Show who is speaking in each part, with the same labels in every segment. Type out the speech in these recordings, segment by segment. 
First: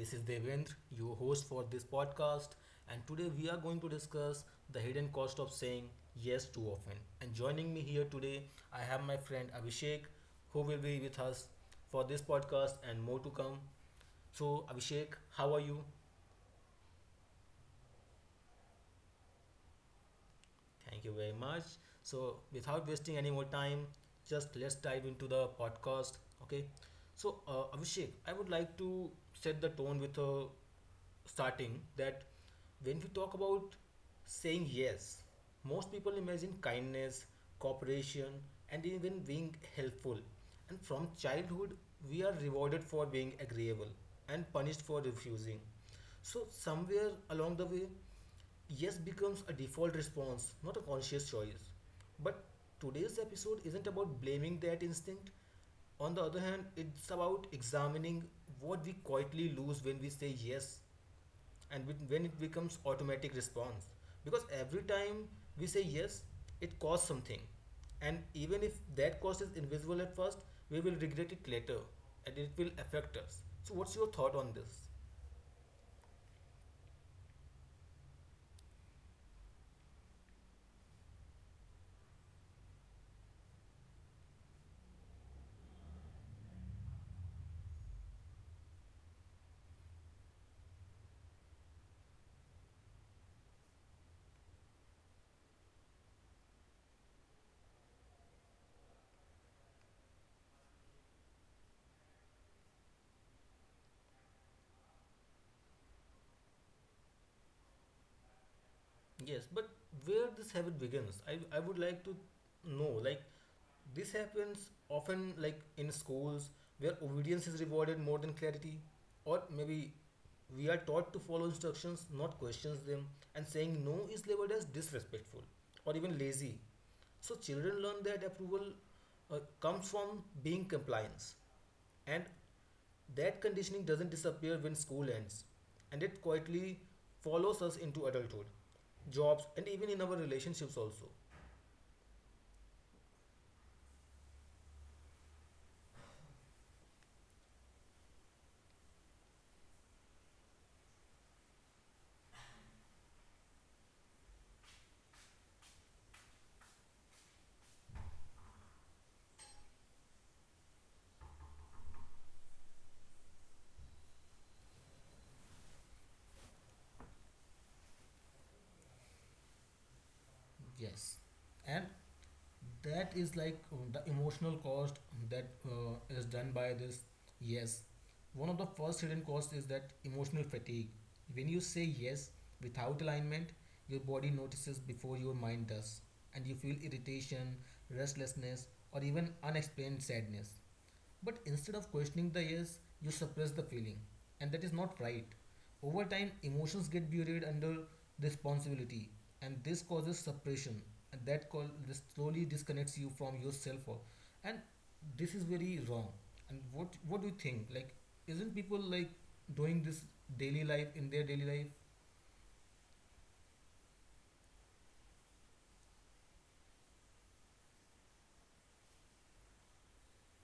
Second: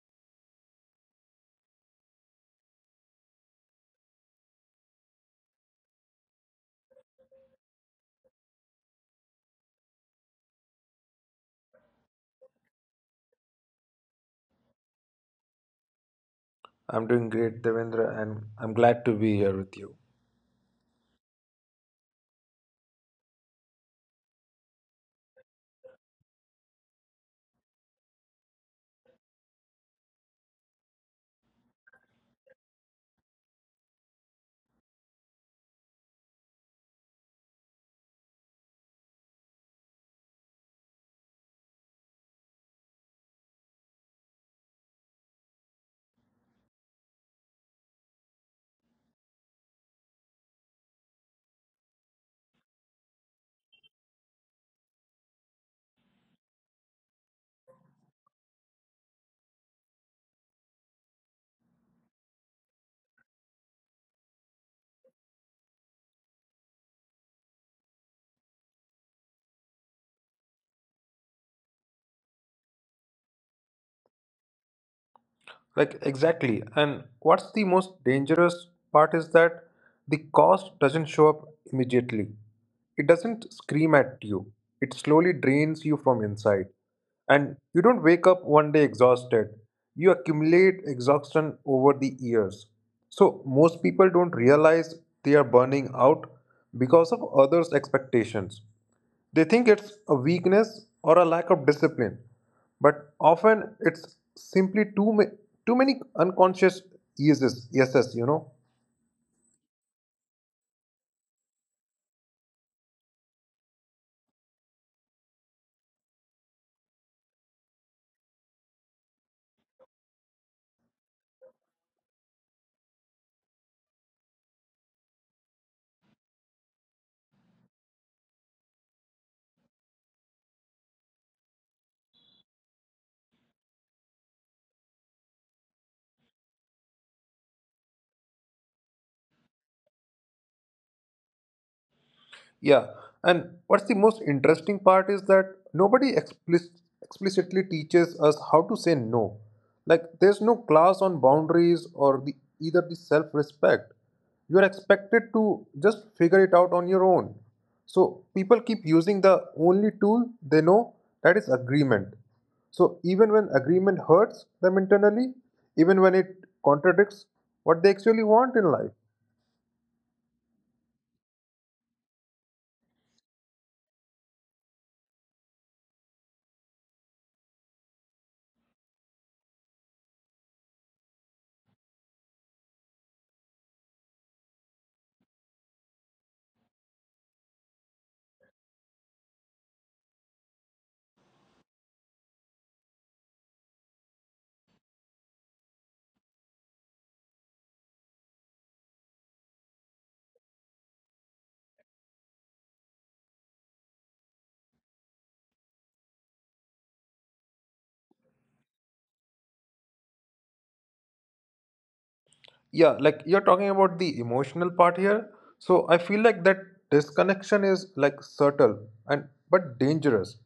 Speaker 1: This is Devendra, your host for this podcast, and today we are going to discuss the hidden cost of saying yes too often. And joining me here today, I have my friend Abhishek, who will be with us for this podcast and more to come. So, Abhishek, how are you?
Speaker 2: I'm doing great, Devendra, and I'm glad to be here with you.
Speaker 1: Thank you very much. So, without wasting any more time, just let's dive into the podcast. Okay. So, Abhishek, I would like to set the tone with a starting that when we talk about saying yes, most people imagine kindness, cooperation, and even being helpful. And from childhood, we are rewarded for being agreeable and punished for refusing. So, somewhere along the way, yes becomes a default response, not a conscious choice. But today's episode isn't about blaming that instinct. On the other hand, it's about examining what we quietly lose when we say yes, and when it becomes automatic response. Because every time we say yes, it costs something. And even if that cost is invisible at first, we will regret it later and it will affect us. So what's your thought on this?
Speaker 2: Exactly. And what's the most dangerous part is that the cost doesn't show up immediately. It doesn't scream at you, it slowly drains you from inside. And you don't wake up one day exhausted, you accumulate exhaustion over the years. So, most people don't realize they are burning out because of others' expectations. They think it's a weakness or a lack of discipline, but often it's simply too many unconscious yeses.
Speaker 1: Yes, but where this habit begins, I would like to know, like, this happens often, like in schools, where obedience is rewarded more than clarity, or maybe we are taught to follow instructions, not questions them, and saying no is labeled as disrespectful or even lazy. So children learn that approval comes from being compliance, and that conditioning doesn't disappear when school ends, and it quietly follows us into adulthood, jobs, and even in our relationships also.
Speaker 2: Yeah, and what's the most interesting part is that explicitly teaches us how to say no. Like there's no class on boundaries or the either the self-respect. You're expected to just figure it out on your own. So people keep using the only tool they know, that is agreement. So even when agreement hurts them internally, even when it contradicts what they actually want in life.
Speaker 1: Yes, and that is, like, the emotional cost that is done by this. Yes, one of the first hidden costs is that emotional fatigue. When you say yes without alignment, your body notices before your mind does, and you feel irritation, restlessness, or even unexplained sadness. But instead of questioning the yes, you suppress the feeling, and that is not right. Over time, emotions get buried under responsibility, and this causes suppression, and that call this slowly disconnects you from yourself, and this is very wrong. And what do you think? Like, isn't people like doing this daily life in their daily life?
Speaker 2: Yeah, like you're talking about the emotional part here, so I feel like that disconnection is like subtle and but dangerous.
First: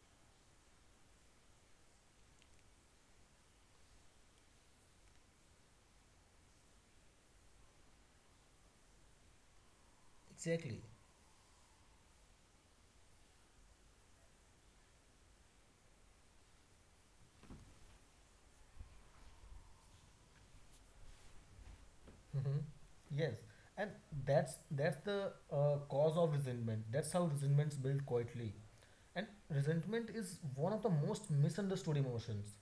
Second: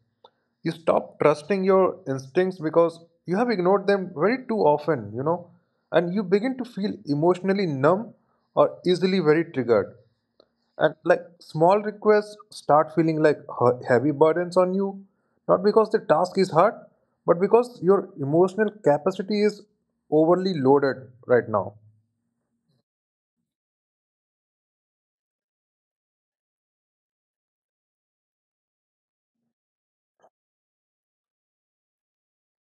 Speaker 2: You stop trusting your instincts because you have ignored them very too often. And you begin to feel emotionally numb or easily very triggered.
Speaker 1: Exactly.
Speaker 2: And like small requests start feeling like heavy burdens on you, not because the task is hard, but because your emotional capacity is overly loaded right now.
Speaker 1: Mm-hmm. Yes, and that's that's the cause of resentment. That's how resentments build quietly. And resentment is one of the most misunderstood emotions.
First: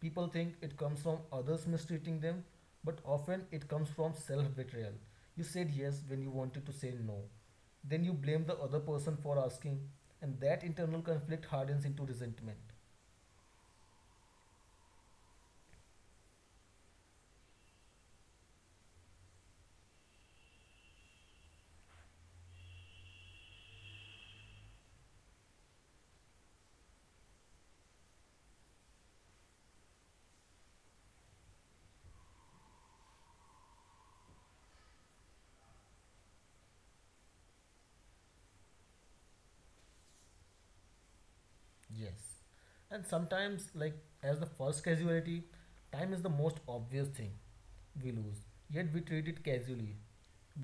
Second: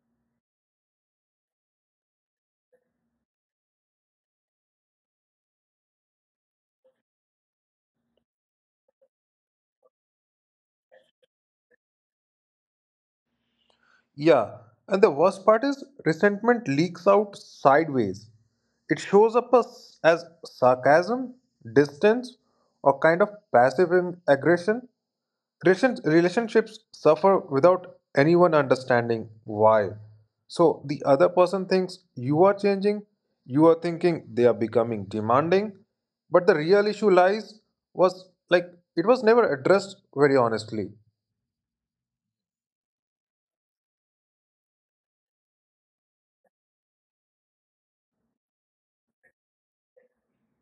Speaker 1: People think it comes from others mistreating them, but often it comes from self betrayal. You said yes when you wanted to say no. Then you blame the other person for asking, and that internal conflict hardens into resentment.
Speaker 2: Yeah, and the worst part is resentment leaks out sideways. It shows up as sarcasm, distance, or kind of aggression. Relationships suffer without anyone understanding why. So the other person thinks you are changing, you are thinking they are becoming demanding, but the real issue lies was like it was never addressed very honestly.
Speaker 1: Yes. And sometimes, like as the first casualty, time is the most obvious thing we lose, yet we treat it casually.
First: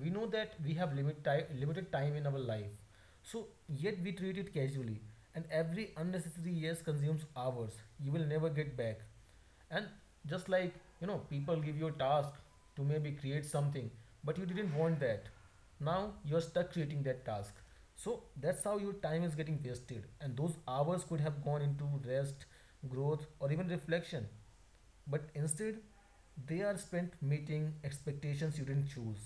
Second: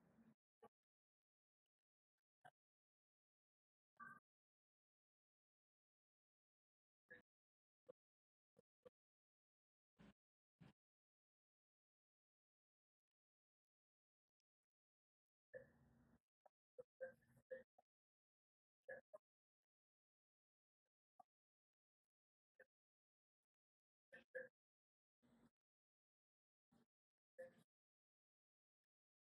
Speaker 1: We know that we have limited time in our life, so yet we treat it casually. And every unnecessary yes consumes hours you will never get back. And just like, people give you a task to maybe create something, but you didn't want that. Now you're stuck creating that task, so that's how your time is getting wasted, and those hours could have gone into rest, growth, or even reflection. But instead, they are spent meeting expectations you didn't choose.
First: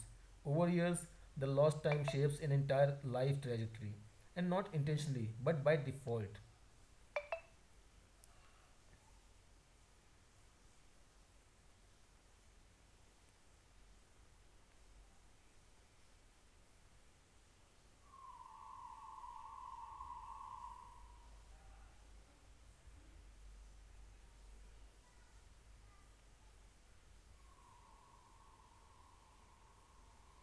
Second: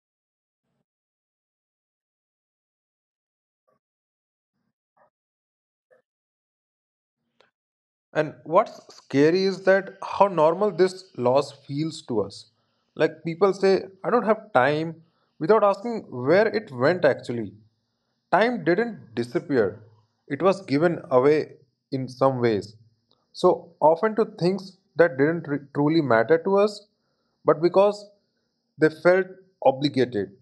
Speaker 1: Over years, the lost time shapes an entire life trajectory, and not intentionally but by default.
Speaker 2: And what's scary is that how normal this loss feels to us. Like people say, I don't have time, without asking where it went actually. Time didn't disappear, it was given away in some ways. So often to things that didn't truly matter to us, but because they felt obligated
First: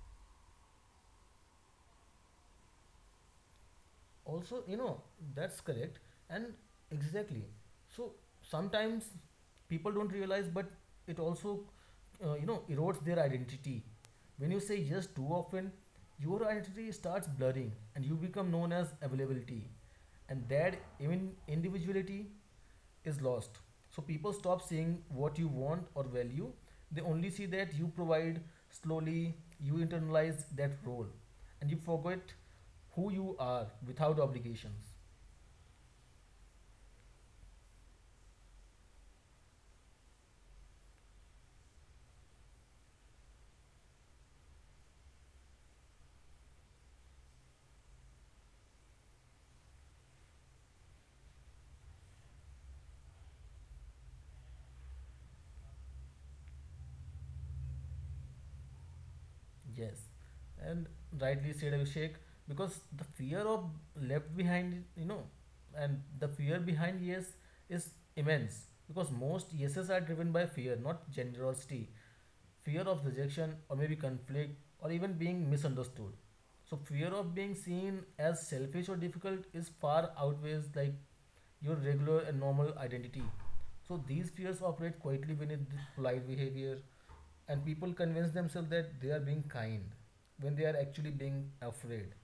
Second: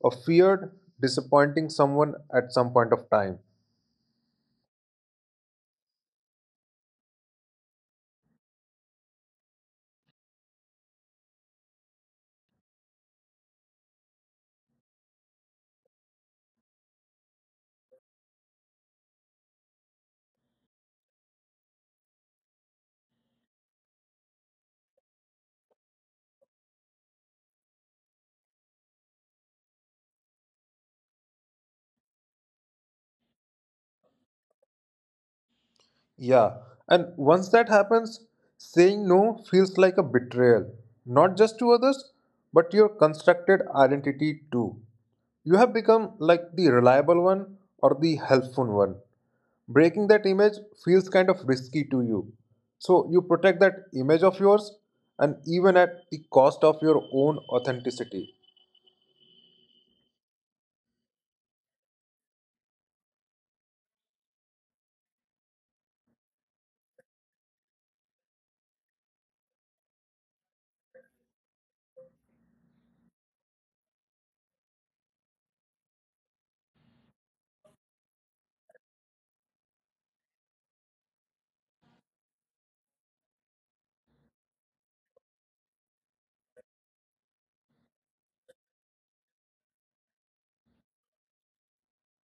Speaker 2: or feared disappointing someone at some point of time.
Speaker 1: Also, that's correct, and exactly. So sometimes people don't realize, but it also erodes their identity. When you say yes too often, your identity starts blurring, and you become known as availability, and that even individuality is lost. So people stop seeing what you want or value. They only see that you provide. Slowly, you internalize that role, and you forget who you are without obligations.
Speaker 2: Yeah, and once that happens, saying no feels like a betrayal, not just to others, but your constructed identity too. You have become like the reliable one or the helpful one. Breaking that image feels kind of risky to you. So you protect that image of yours and even at the cost of your own authenticity.
Speaker 1: Yes, and rightly said, Abhishek, because the fear of left behind, and the fear behind yes is immense, because most yeses are driven by fear, not generosity. Fear of rejection, or maybe conflict, or even being misunderstood. So fear of being seen as selfish or difficult is far outweighs, like, your regular and normal identity. So these fears operate quietly beneath this polite behavior, and people convince themselves that they are being kind when they are actually being afraid.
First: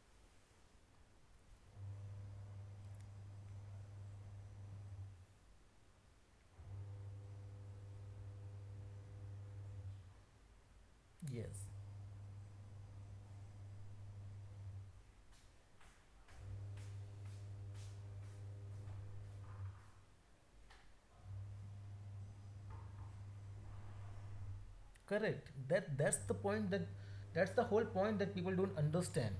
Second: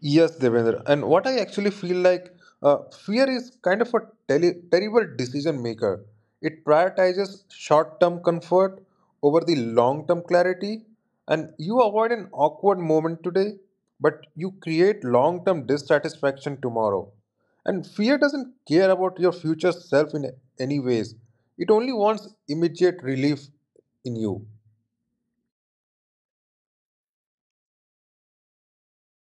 Speaker 2: Yes, Devendra. And what I actually feel like, uh, fear is kind of a terrible decision maker. It prioritizes short term comfort over the long term clarity. And
Speaker 1: Yes.
Speaker 2: you avoid an awkward moment today, but you create long term dissatisfaction tomorrow. And fear doesn't care about your future self in any ways, it only wants immediate relief in you.
Speaker 1: Correct. That's the point, that that's the whole point that people don't understand.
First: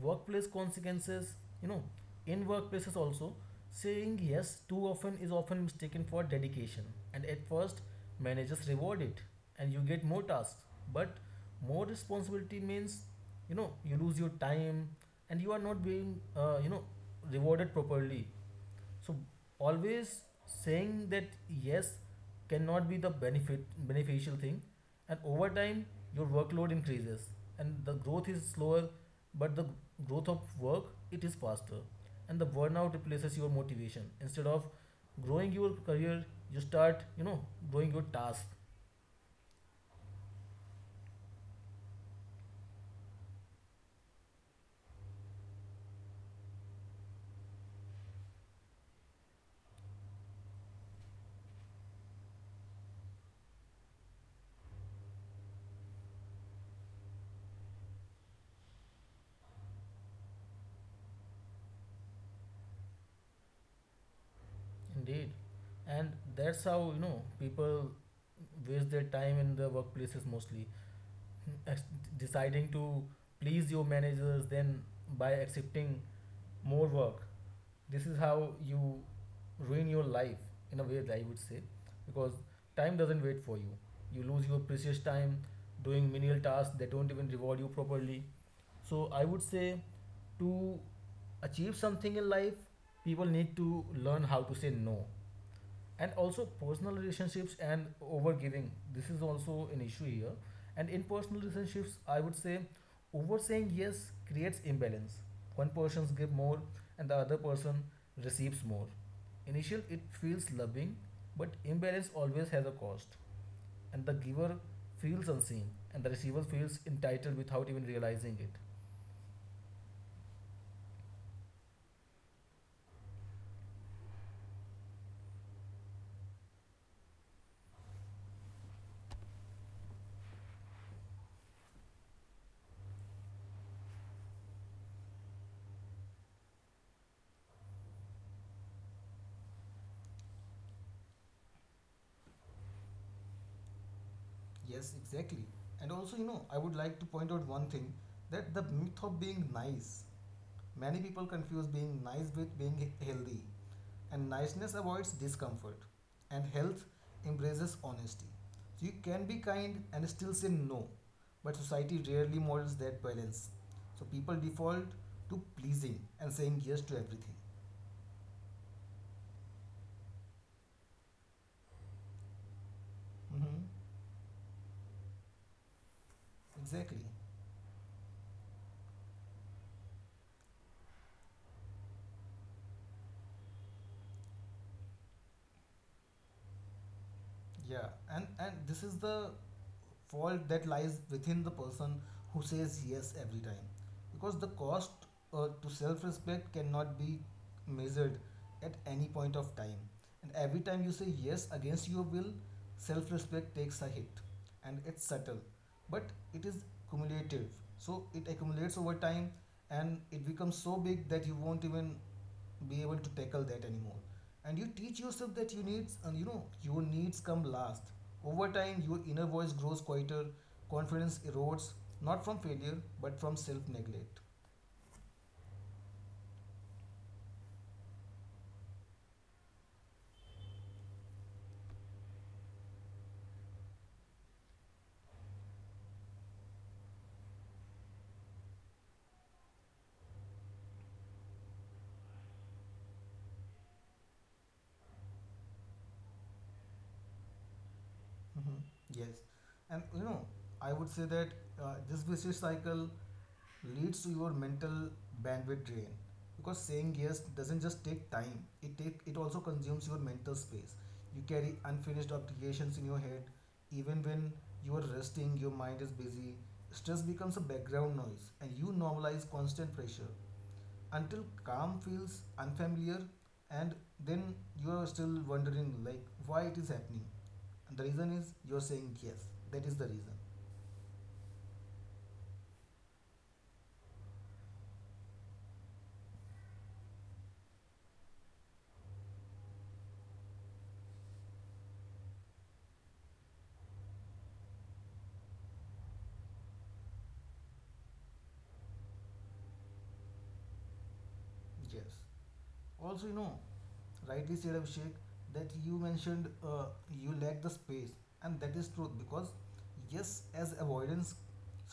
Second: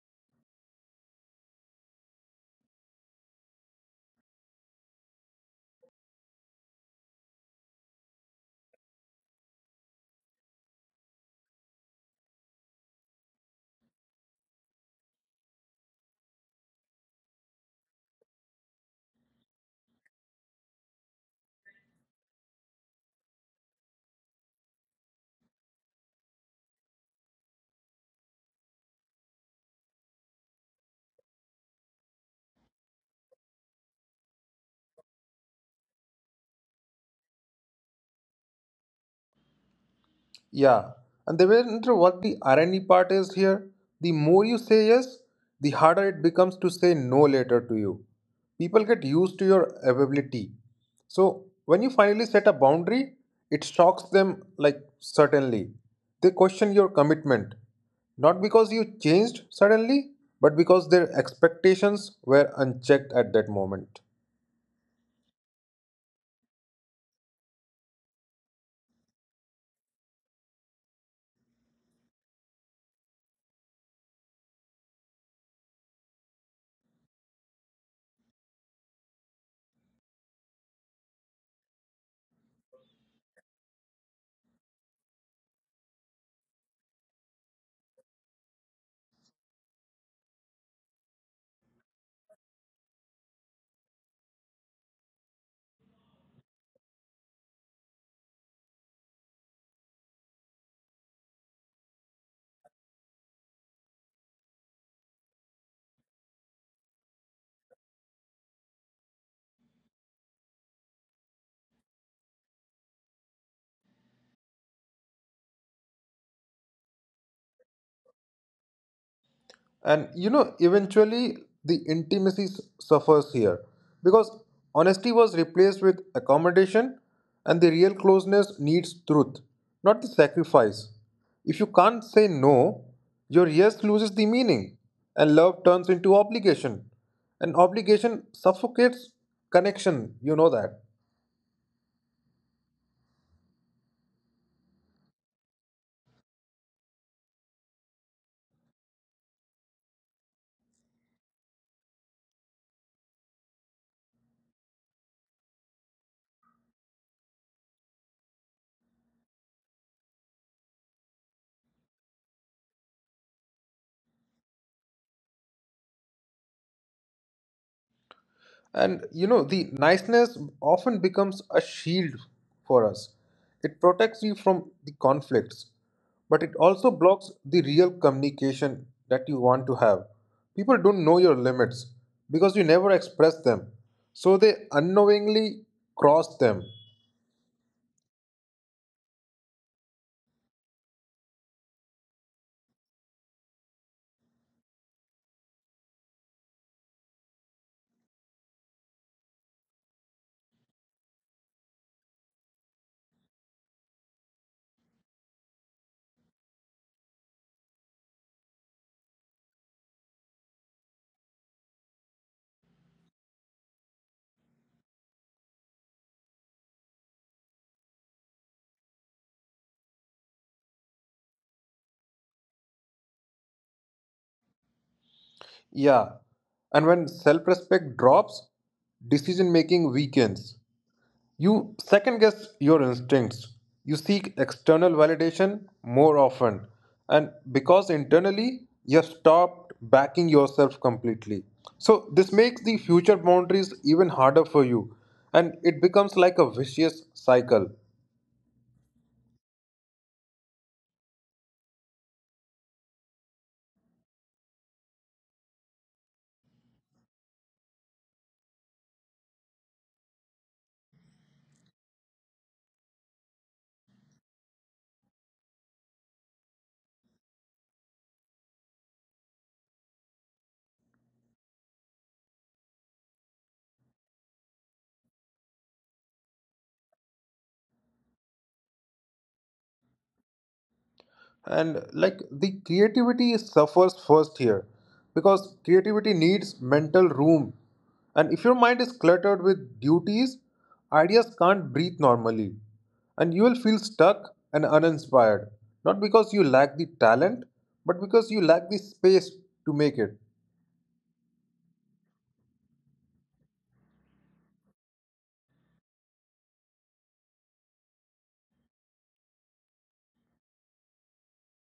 Speaker 1: Workplace consequences, you know, in workplaces also, saying yes too often is often mistaken for dedication. And at first, managers reward it and you get more tasks. But more responsibility means, you lose your time, and you are not being, rewarded properly. So always saying that yes cannot be the benefit beneficial thing, and over time your workload increases and the growth is slower, but the growth of work it is faster, and the burnout replaces your motivation. Instead of growing your career, you start growing your task.
Speaker 2: Yeah, and Devendra, what the irony part is here, the more you say yes, the harder it becomes to say no later to you. People get used to your availability. So when you finally set a boundary, it shocks them like certainly. They question your commitment, not because you changed suddenly, but because their expectations were unchecked at that moment.
Speaker 1: Indeed, and that's how people waste their time in the workplaces, mostly ex- deciding to please your managers, then by accepting more work. This is how you ruin your life, in a way, that I would say, because time doesn't wait for you. You lose your precious time doing menial tasks that don't even reward you properly. So I would say, to achieve something in life, people need to learn how to say no. And also, personal relationships and overgiving, this is also an issue here. And in personal relationships, I would say, over saying yes creates imbalance. One person gives more and the other person receives more. Initial, it feels loving, but imbalance always has a cost, and the giver feels unseen, and the receiver feels entitled without even realizing it.
Speaker 2: And you know, eventually the intimacy suffers here because honesty was replaced with accommodation, and the real closeness needs truth, not the sacrifice. If you can't say no, your yes loses the meaning, and love turns into obligation. And obligation suffocates connection, you know that.
Speaker 1: Yes, exactly. And also, I would like to point out one thing, that the myth of being nice. Many people confuse being nice with being healthy, and niceness avoids discomfort, and health embraces honesty. So you can be kind and still say no, but society rarely models that balance. So people default to pleasing and saying yes to everything.
Speaker 2: And you know, the niceness often becomes a shield for us.
Speaker 1: Mhm.
Speaker 2: It protects you from the conflicts, but it
Speaker 1: Exactly.
Speaker 2: also blocks the real communication that you want to have. People don't know your limits because you never express them, so they unknowingly cross them.
Speaker 1: Yeah, and this is the fault that lies within the person who says yes every time, because the cost to self-respect cannot be measured at any point of time, and every time you say yes against your will, self-respect takes a hit, and it's subtle, but it is cumulative. So it accumulates over time, and it becomes so big that you won't even be able to tackle that anymore, and you teach yourself that you needs and your needs come last. Over time, your inner voice grows quieter, confidence erodes, not from failure but from self neglect.
Speaker 2: Yeah, and when self respect drops, decision making weakens. You second guess your instincts. You seek external validation more often. And because internally, you have stopped backing yourself completely. So, this makes the future boundaries even harder for you. And it becomes like a vicious cycle.
Speaker 1: Hmm. Yes, and I would say that this vicious cycle leads to your mental bandwidth drain, because saying yes doesn't just take time, it also consumes your mental space. You carry unfinished obligations in your head. Even when you are resting, your mind is busy. Stress becomes a background noise, and you normalize constant pressure until calm feels unfamiliar. And then you are still wondering, like, why it is happening, and the reason is you're saying yes. That is the reason.
Speaker 2: And like the creativity suffers first here, because creativity needs mental room, and if your mind is cluttered with duties, ideas can't breathe normally, and you will feel stuck and uninspired, not because you lack the talent, but because you lack the space to make it.
Speaker 1: Yes, also rightly said, Abhishek, that you mentioned you lack the space, and that is truth. Because yes as avoidance,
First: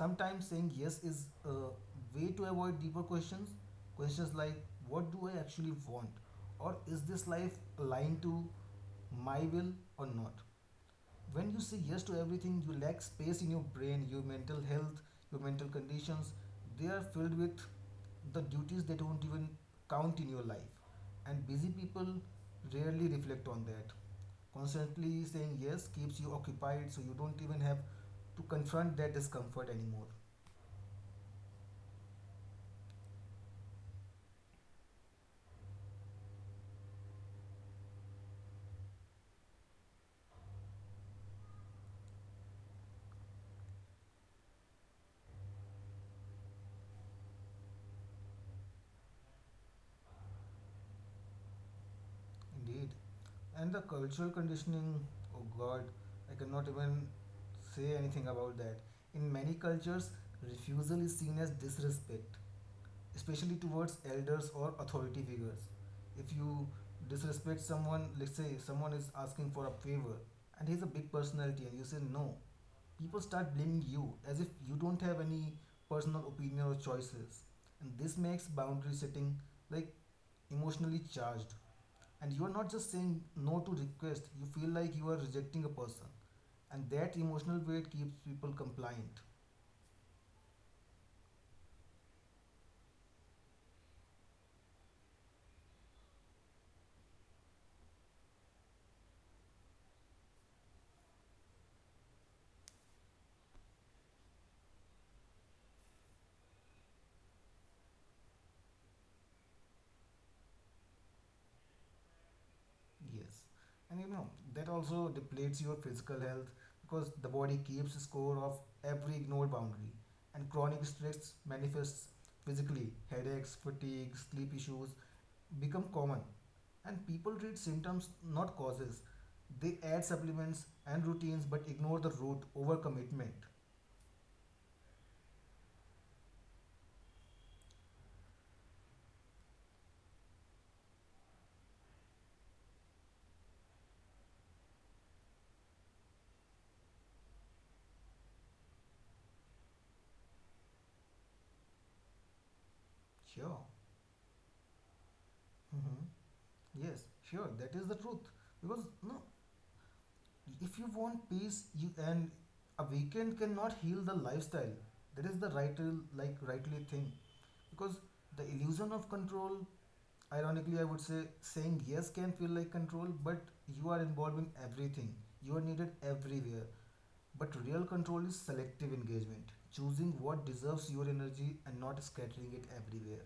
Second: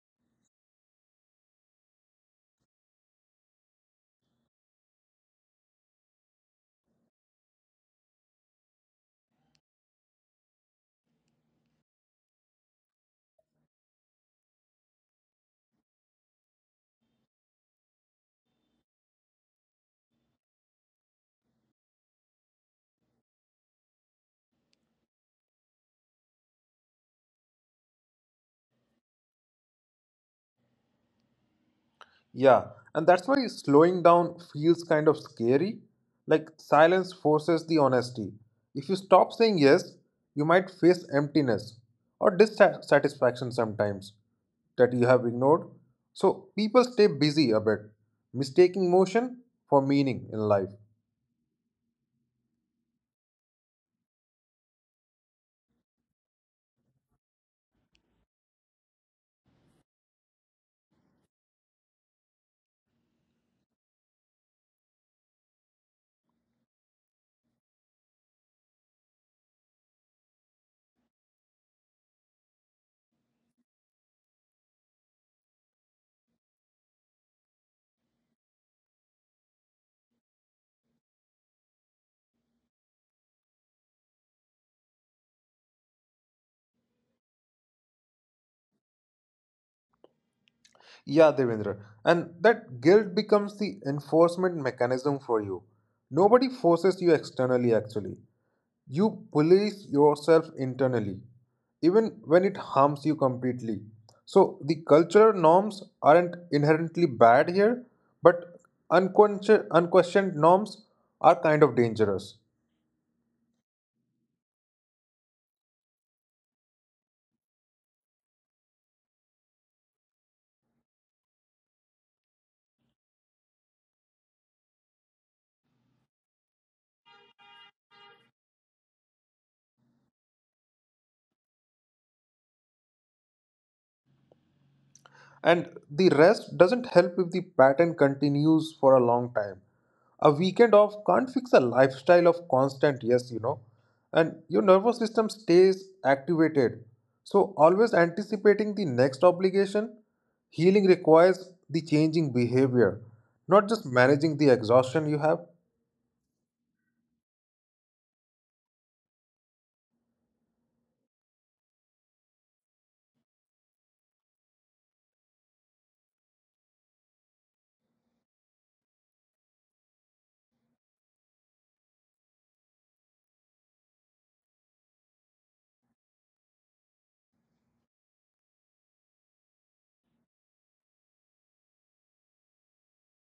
Speaker 1: sometimes saying yes is a way to avoid deeper questions. Questions like, what do I actually want, or is this life aligned to my will or not? When you say yes to everything, you lack space in your brain. Your mental health, your mental conditions, they are filled with the duties that don't even count in your life. And busy people rarely reflect on that. Constantly saying yes keeps you occupied, so you don't even have to confront that discomfort anymore.
Speaker 2: Yeah, and that's why slowing down feels kind of scary. Like silence forces the honesty. If you stop saying yes, you might face emptiness or dissatisfaction sometimes that you have ignored. So people stay busy a bit, mistaking motion for meaning in life.
Speaker 1: Indeed. And the cultural conditioning, oh god, I cannot even say anything about that. In many cultures, refusal is seen as disrespect, especially towards elders or authority figures. If you disrespect someone, let's say someone is asking for a favor and he's a big personality and you say no, people start blaming you as if you don't have any personal opinion or choices. And this makes boundary setting, like, emotionally charged. And you are not just saying no to request, you feel like you are rejecting a person. And that emotional weight keeps people compliant.
Speaker 2: Yeah, Devendra. And that guilt becomes the enforcement mechanism for you. Nobody forces you externally, actually. You police yourself internally, even when it harms you completely. So, the cultural norms aren't inherently bad here, but unquestioned norms are kind of dangerous.
Speaker 1: Yes, and that also depletes your physical health, because the body keeps score of every ignored boundary, and chronic stress manifests physically. Headaches, fatigue, sleep issues become common, and people treat symptoms not causes. They add supplements and routines but ignore the root overcommitment.
Speaker 2: And the rest doesn't help if the pattern continues for a long time. A weekend off can't fix a lifestyle of constant yes, you know, and your nervous system stays activated. So, always anticipating the next obligation, healing requires the changing behavior, not
Speaker 1: Sure.
Speaker 2: just managing the exhaustion you have.
Speaker 1: Mm-hmm. Yes, sure. That is the truth, because no, if you want peace, you and a weekend cannot heal the lifestyle. That is the like rightly thing, because the illusion of control. Ironically, I would say saying yes can feel like control, but you are involving everything. You are needed everywhere. But real control is selective engagement, choosing what deserves your energy and not scattering it everywhere.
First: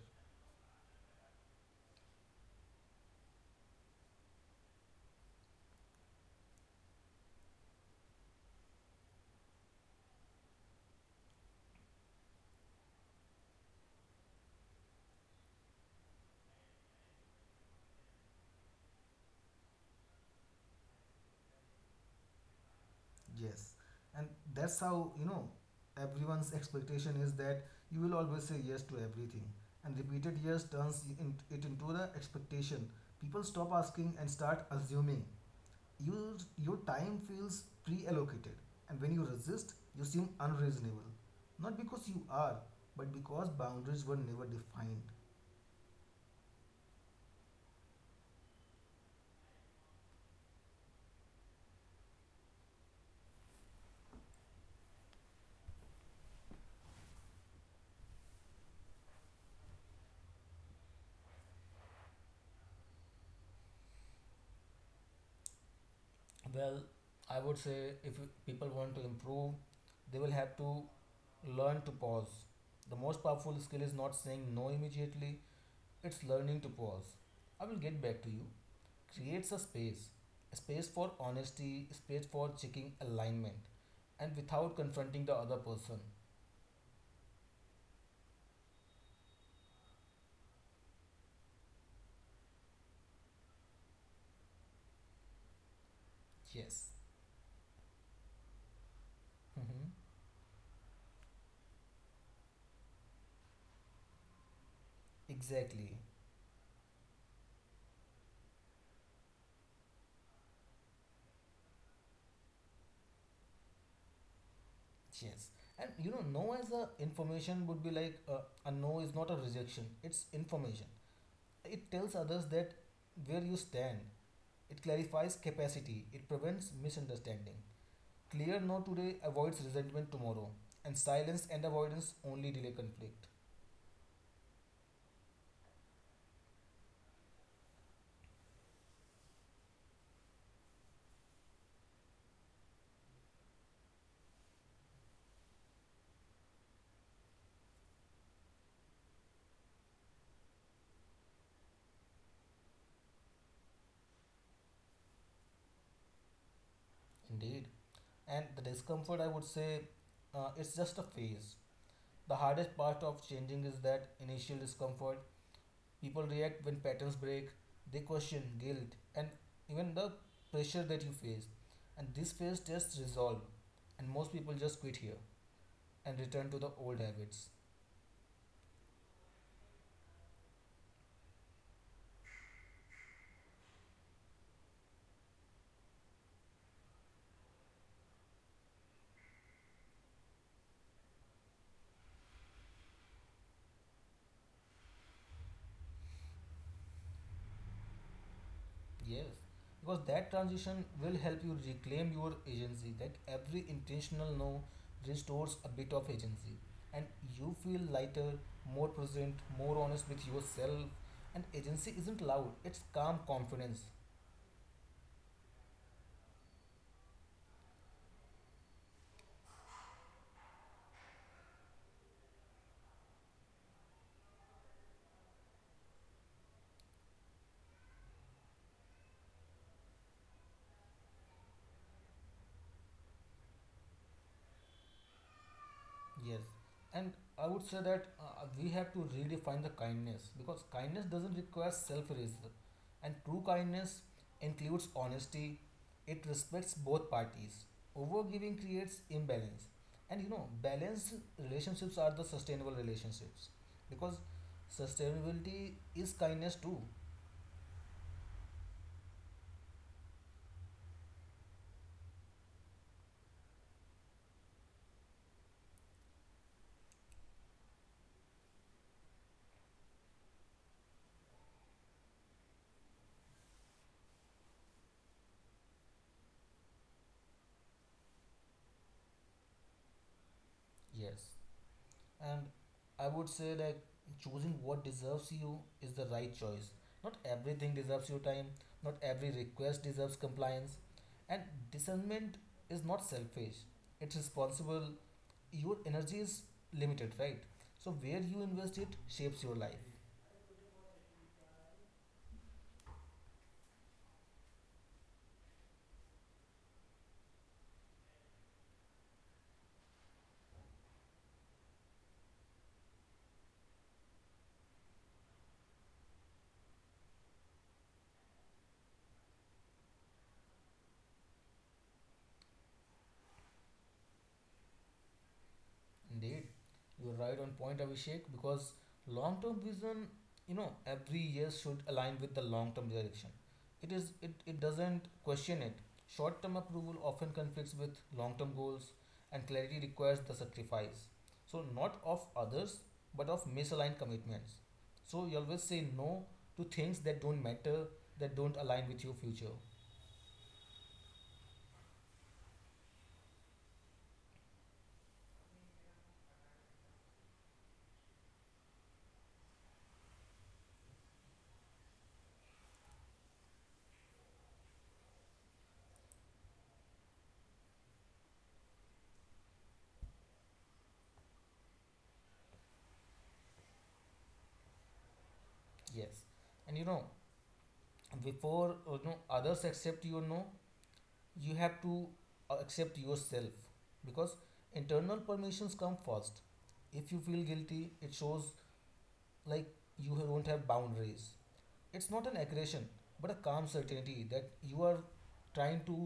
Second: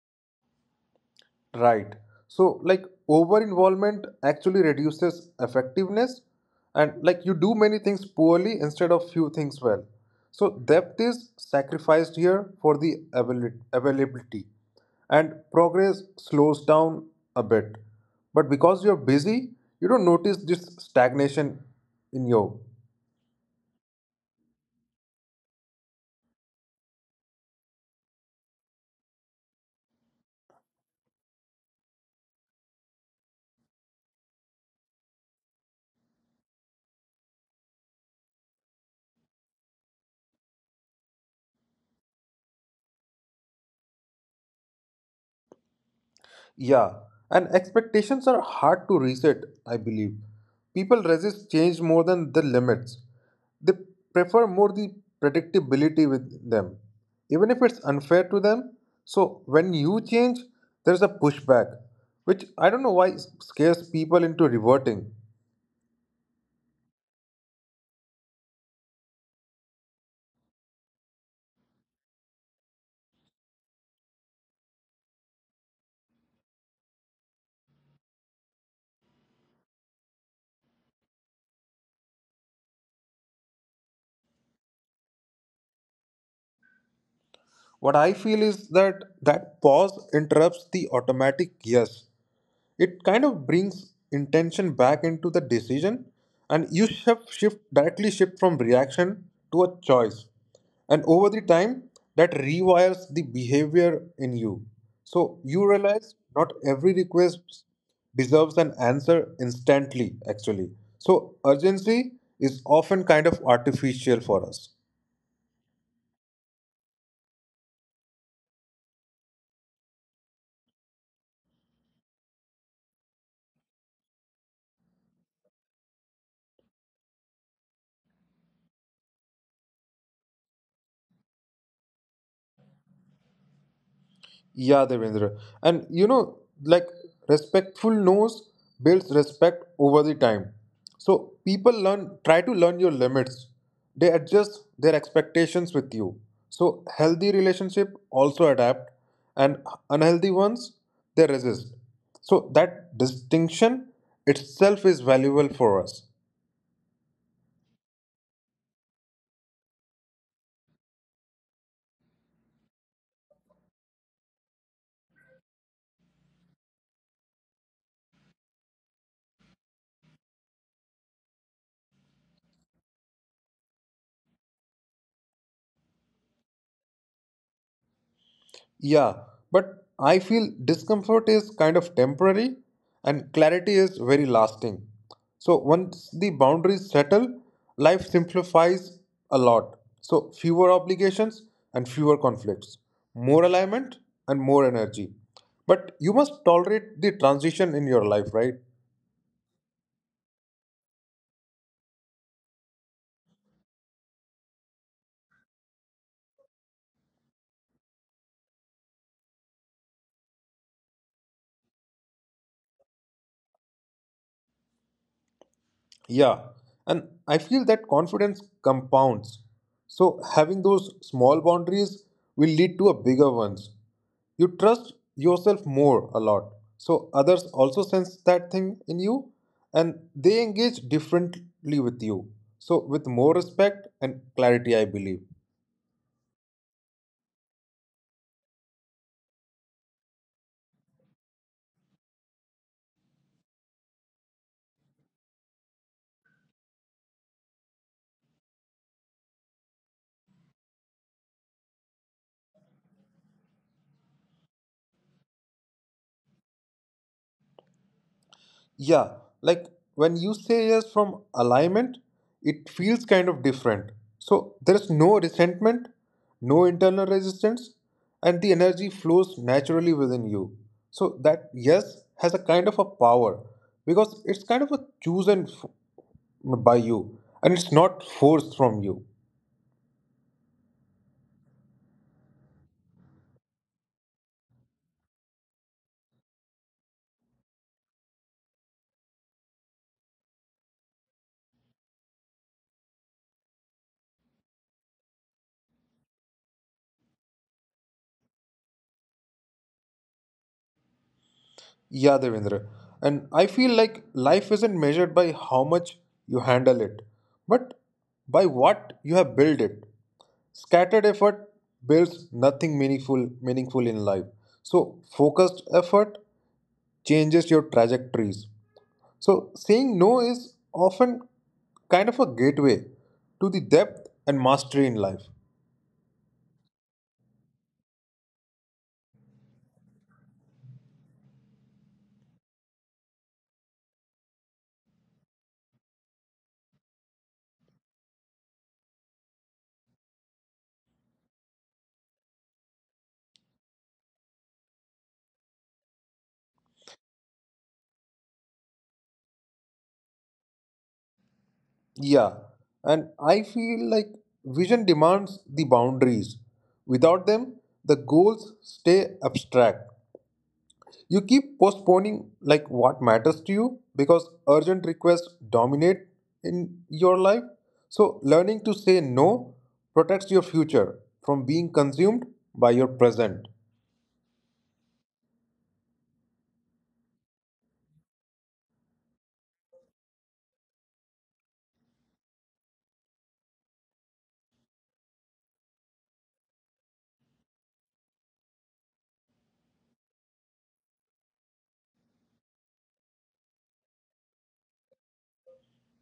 Speaker 2: Right. So, over involvement actually reduces effectiveness, and like, you do many things poorly instead of few things well. So, depth is sacrificed here for the availability, and progress slows down a bit. But because you're busy, you don't notice this stagnation in you.
Speaker 1: Yes, and that's how you know everyone's expectation is that you will always say yes to everything, and repeated yes turns it into the expectation. People stop asking and start assuming. Your time feels pre-allocated, and when you resist, you seem unreasonable. Not because you are, but because boundaries were never defined.
Speaker 2: Yeah, and expectations are hard to reset, I believe. People resist change more than the limits. They prefer more the predictability with them, even if it's unfair to them. So when you change, there's a pushback, which I don't know why scares people into reverting.
Speaker 1: Well, I would say if people want to improve, they will have to learn to pause. The most powerful skill is not saying no immediately, it's learning to pause. I will get back to you. Creates a space. A space for honesty, a space for checking alignment, and without confronting the other person.
Speaker 2: What I feel is that that pause interrupts the automatic yes. It kind of brings intention back into the decision, and you
Speaker 1: Yes.
Speaker 2: shift directly shift from reaction to a
Speaker 1: Hmm.
Speaker 2: choice, and over the time that rewires the behavior in you, so you
Speaker 1: Exactly.
Speaker 2: realize not every request deserves an answer instantly actually. So urgency is often kind of artificial for us.
Speaker 1: Yes. And you know, no as a information would be like a no is not a rejection, it's information. It tells others that where you stand, it clarifies capacity, it prevents misunderstanding. Clear no today avoids resentment tomorrow, and silence and avoidance only delay conflict.
Speaker 2: Yeah, Devendra. And you know, like respectful no's builds respect over the time. So people learn try to learn your limits. They adjust their expectations with you. So healthy relationship also adapt, and unhealthy ones they resist. So that distinction itself is valuable for us.
Speaker 1: Indeed. And the discomfort, I would say, it's just a phase. The hardest part of changing is that initial discomfort. People react when patterns break, they question guilt, and even the pressure that you face. And this phase just resolve, and most people just quit here and return to the old habits.
Speaker 2: Yeah, but I feel discomfort is kind of temporary and clarity is very lasting. So once the boundaries settle, life simplifies a lot. So fewer obligations and fewer conflicts, more alignment and more energy. But you must tolerate the transition in your life, right?
Speaker 1: Yes, because that transition will help you reclaim your agency. That every intentional no restores a bit of agency, and you feel lighter, more present, more honest with yourself. And agency isn't loud; it's calm confidence.
Speaker 2: Yeah, and I feel that confidence compounds. So having those small boundaries will lead to a bigger ones. You trust yourself more a lot. So others also sense that thing in you and they engage differently with you. So with more respect and clarity, I believe.
Speaker 1: Yes, and I would say that we have to redefine the kindness because kindness doesn't require self-erasure, and true kindness includes honesty. It respects both parties. Overgiving creates imbalance, and you know, balanced relationships are the sustainable relationships because sustainability is kindness too.
Speaker 2: Yeah, like when you say yes from alignment, it feels kind of different. So there's no resentment, no internal resistance, and the energy flows naturally within you. So that yes has a kind of a power because it's kind of a chosen f- by you and it's not forced from you.
Speaker 1: Yes. And I would say like choosing what deserves you is the right choice. Not everything deserves your time, not every request deserves compliance. And discernment is not selfish, it's responsible. Your energy is limited, right? So, where you invest it shapes your life.
Speaker 2: Yeah, Devendra. And I feel like life isn't measured by how much you handle it, but by what you have built it. Scattered effort builds nothing meaningful in life. So focused effort changes your trajectories. So saying no is often kind of a gateway to the depth and mastery in life.
Speaker 1: Indeed, you're right on point, Abhishek, because long term vision, you know, every year should align with the long term direction. It doesn't question it. Short term approval often conflicts with long term goals and clarity requires the sacrifice. So not of others but of misaligned commitments. So you always say no to things that don't matter, that don't align with your future.
Speaker 2: Yeah, and I feel like vision demands the boundaries. Without them, the goals stay abstract. You keep postponing like what matters to you because urgent requests dominate in your life. So learning to say no protects your future from being consumed by your present.
Speaker 1: Yes. And you know, before you know others accept your no, you have to accept yourself because internal permissions come first. If you feel guilty it shows like you don't have boundaries. It's not an aggression but a calm certainty that you are trying to,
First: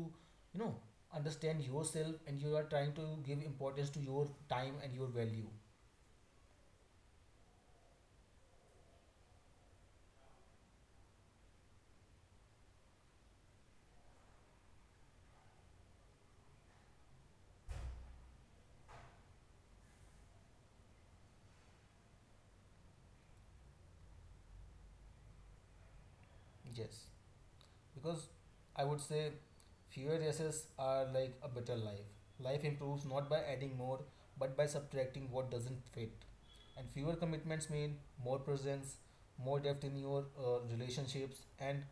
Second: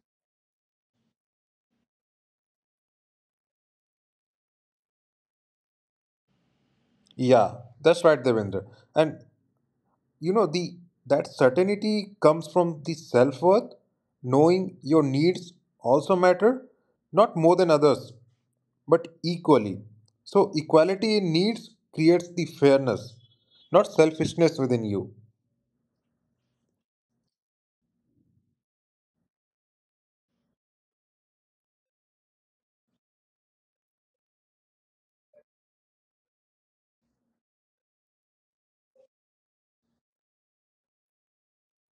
Speaker 1: you know, understand yourself and you are trying to give importance to your time and your value.
Speaker 2: Yeah, that's right, Devendra. And you know the that certainty comes from the self-worth, knowing your needs also matter, not more than others but equally, so equality in needs creates the fairness, not selfishness within you.
Speaker 1: Yes, because I would say fewer races are like a better life. Life improves not by adding more but by subtracting what doesn't fit, and fewer commitments mean more presence, more depth in your relationships, and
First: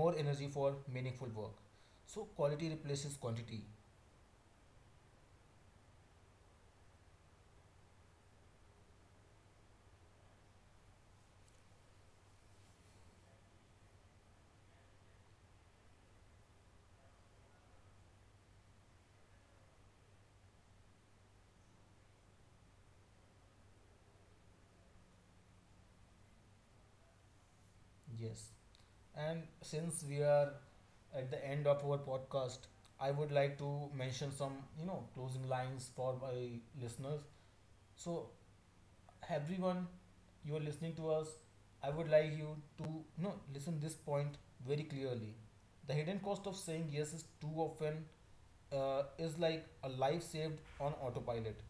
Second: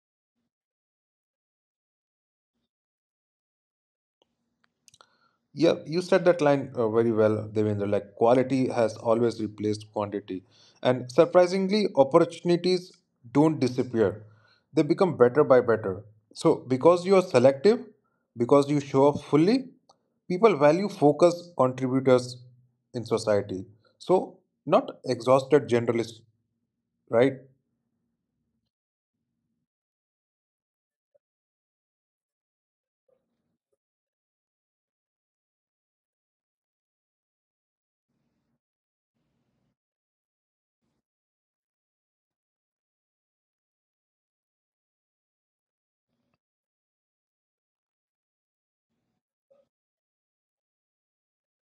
Speaker 1: more energy for meaningful work. So quality replaces quantity.
Speaker 2: Yeah, you said that line very well, Devendra. Like quality has always replaced quantity, and surprisingly, opportunities don't disappear; they become better by better. So, because you are selective, because you show up fully, people value focused contributors in society. So, not exhausted generalists, right?
Speaker 1: Yes, and since we are at the end of our podcast, I would like to mention some, you know, closing lines for my listeners. So everyone, you are listening to us. I would like you to no listen this point very clearly. The hidden cost of saying yes is too often, is like a life saved on autopilot.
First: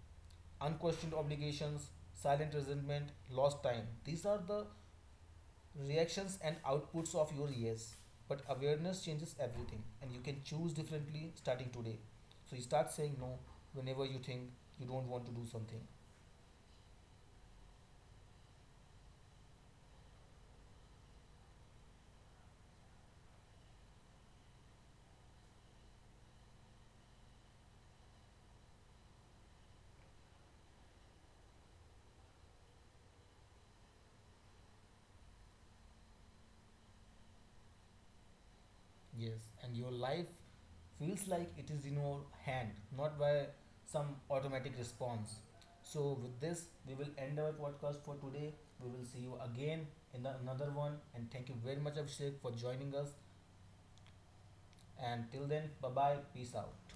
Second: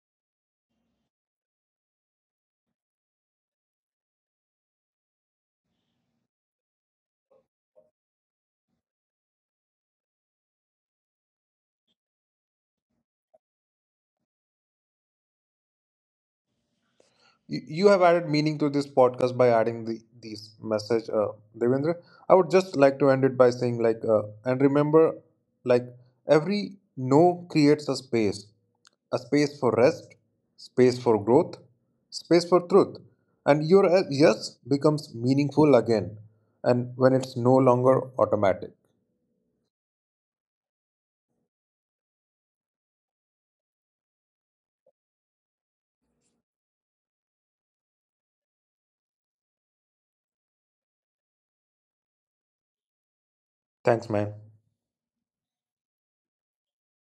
Speaker 1: Unquestioned obligations, silent resentment, lost time, these are the reactions and outputs of your yes. But awareness changes everything and you can choose differently starting today. So you start saying no whenever you think you don't want to do something.
Speaker 2: You you have added meaning to this podcast by adding these message, Devendra. I would just like to end it by saying like and remember, like every no creates a space, a space for rest, space for growth, space for truth, and your yes becomes meaningful again and when it's no longer automatic.
Speaker 1: Yes, and your life feels like it is in your hand, not by some automatic response. So, with this, we will end our podcast for today. We will see you again in another one. And thank you very much, Abhishek, for joining us.
Speaker 2: Thanks, man.
Speaker 1: And till then, bye bye. Peace out.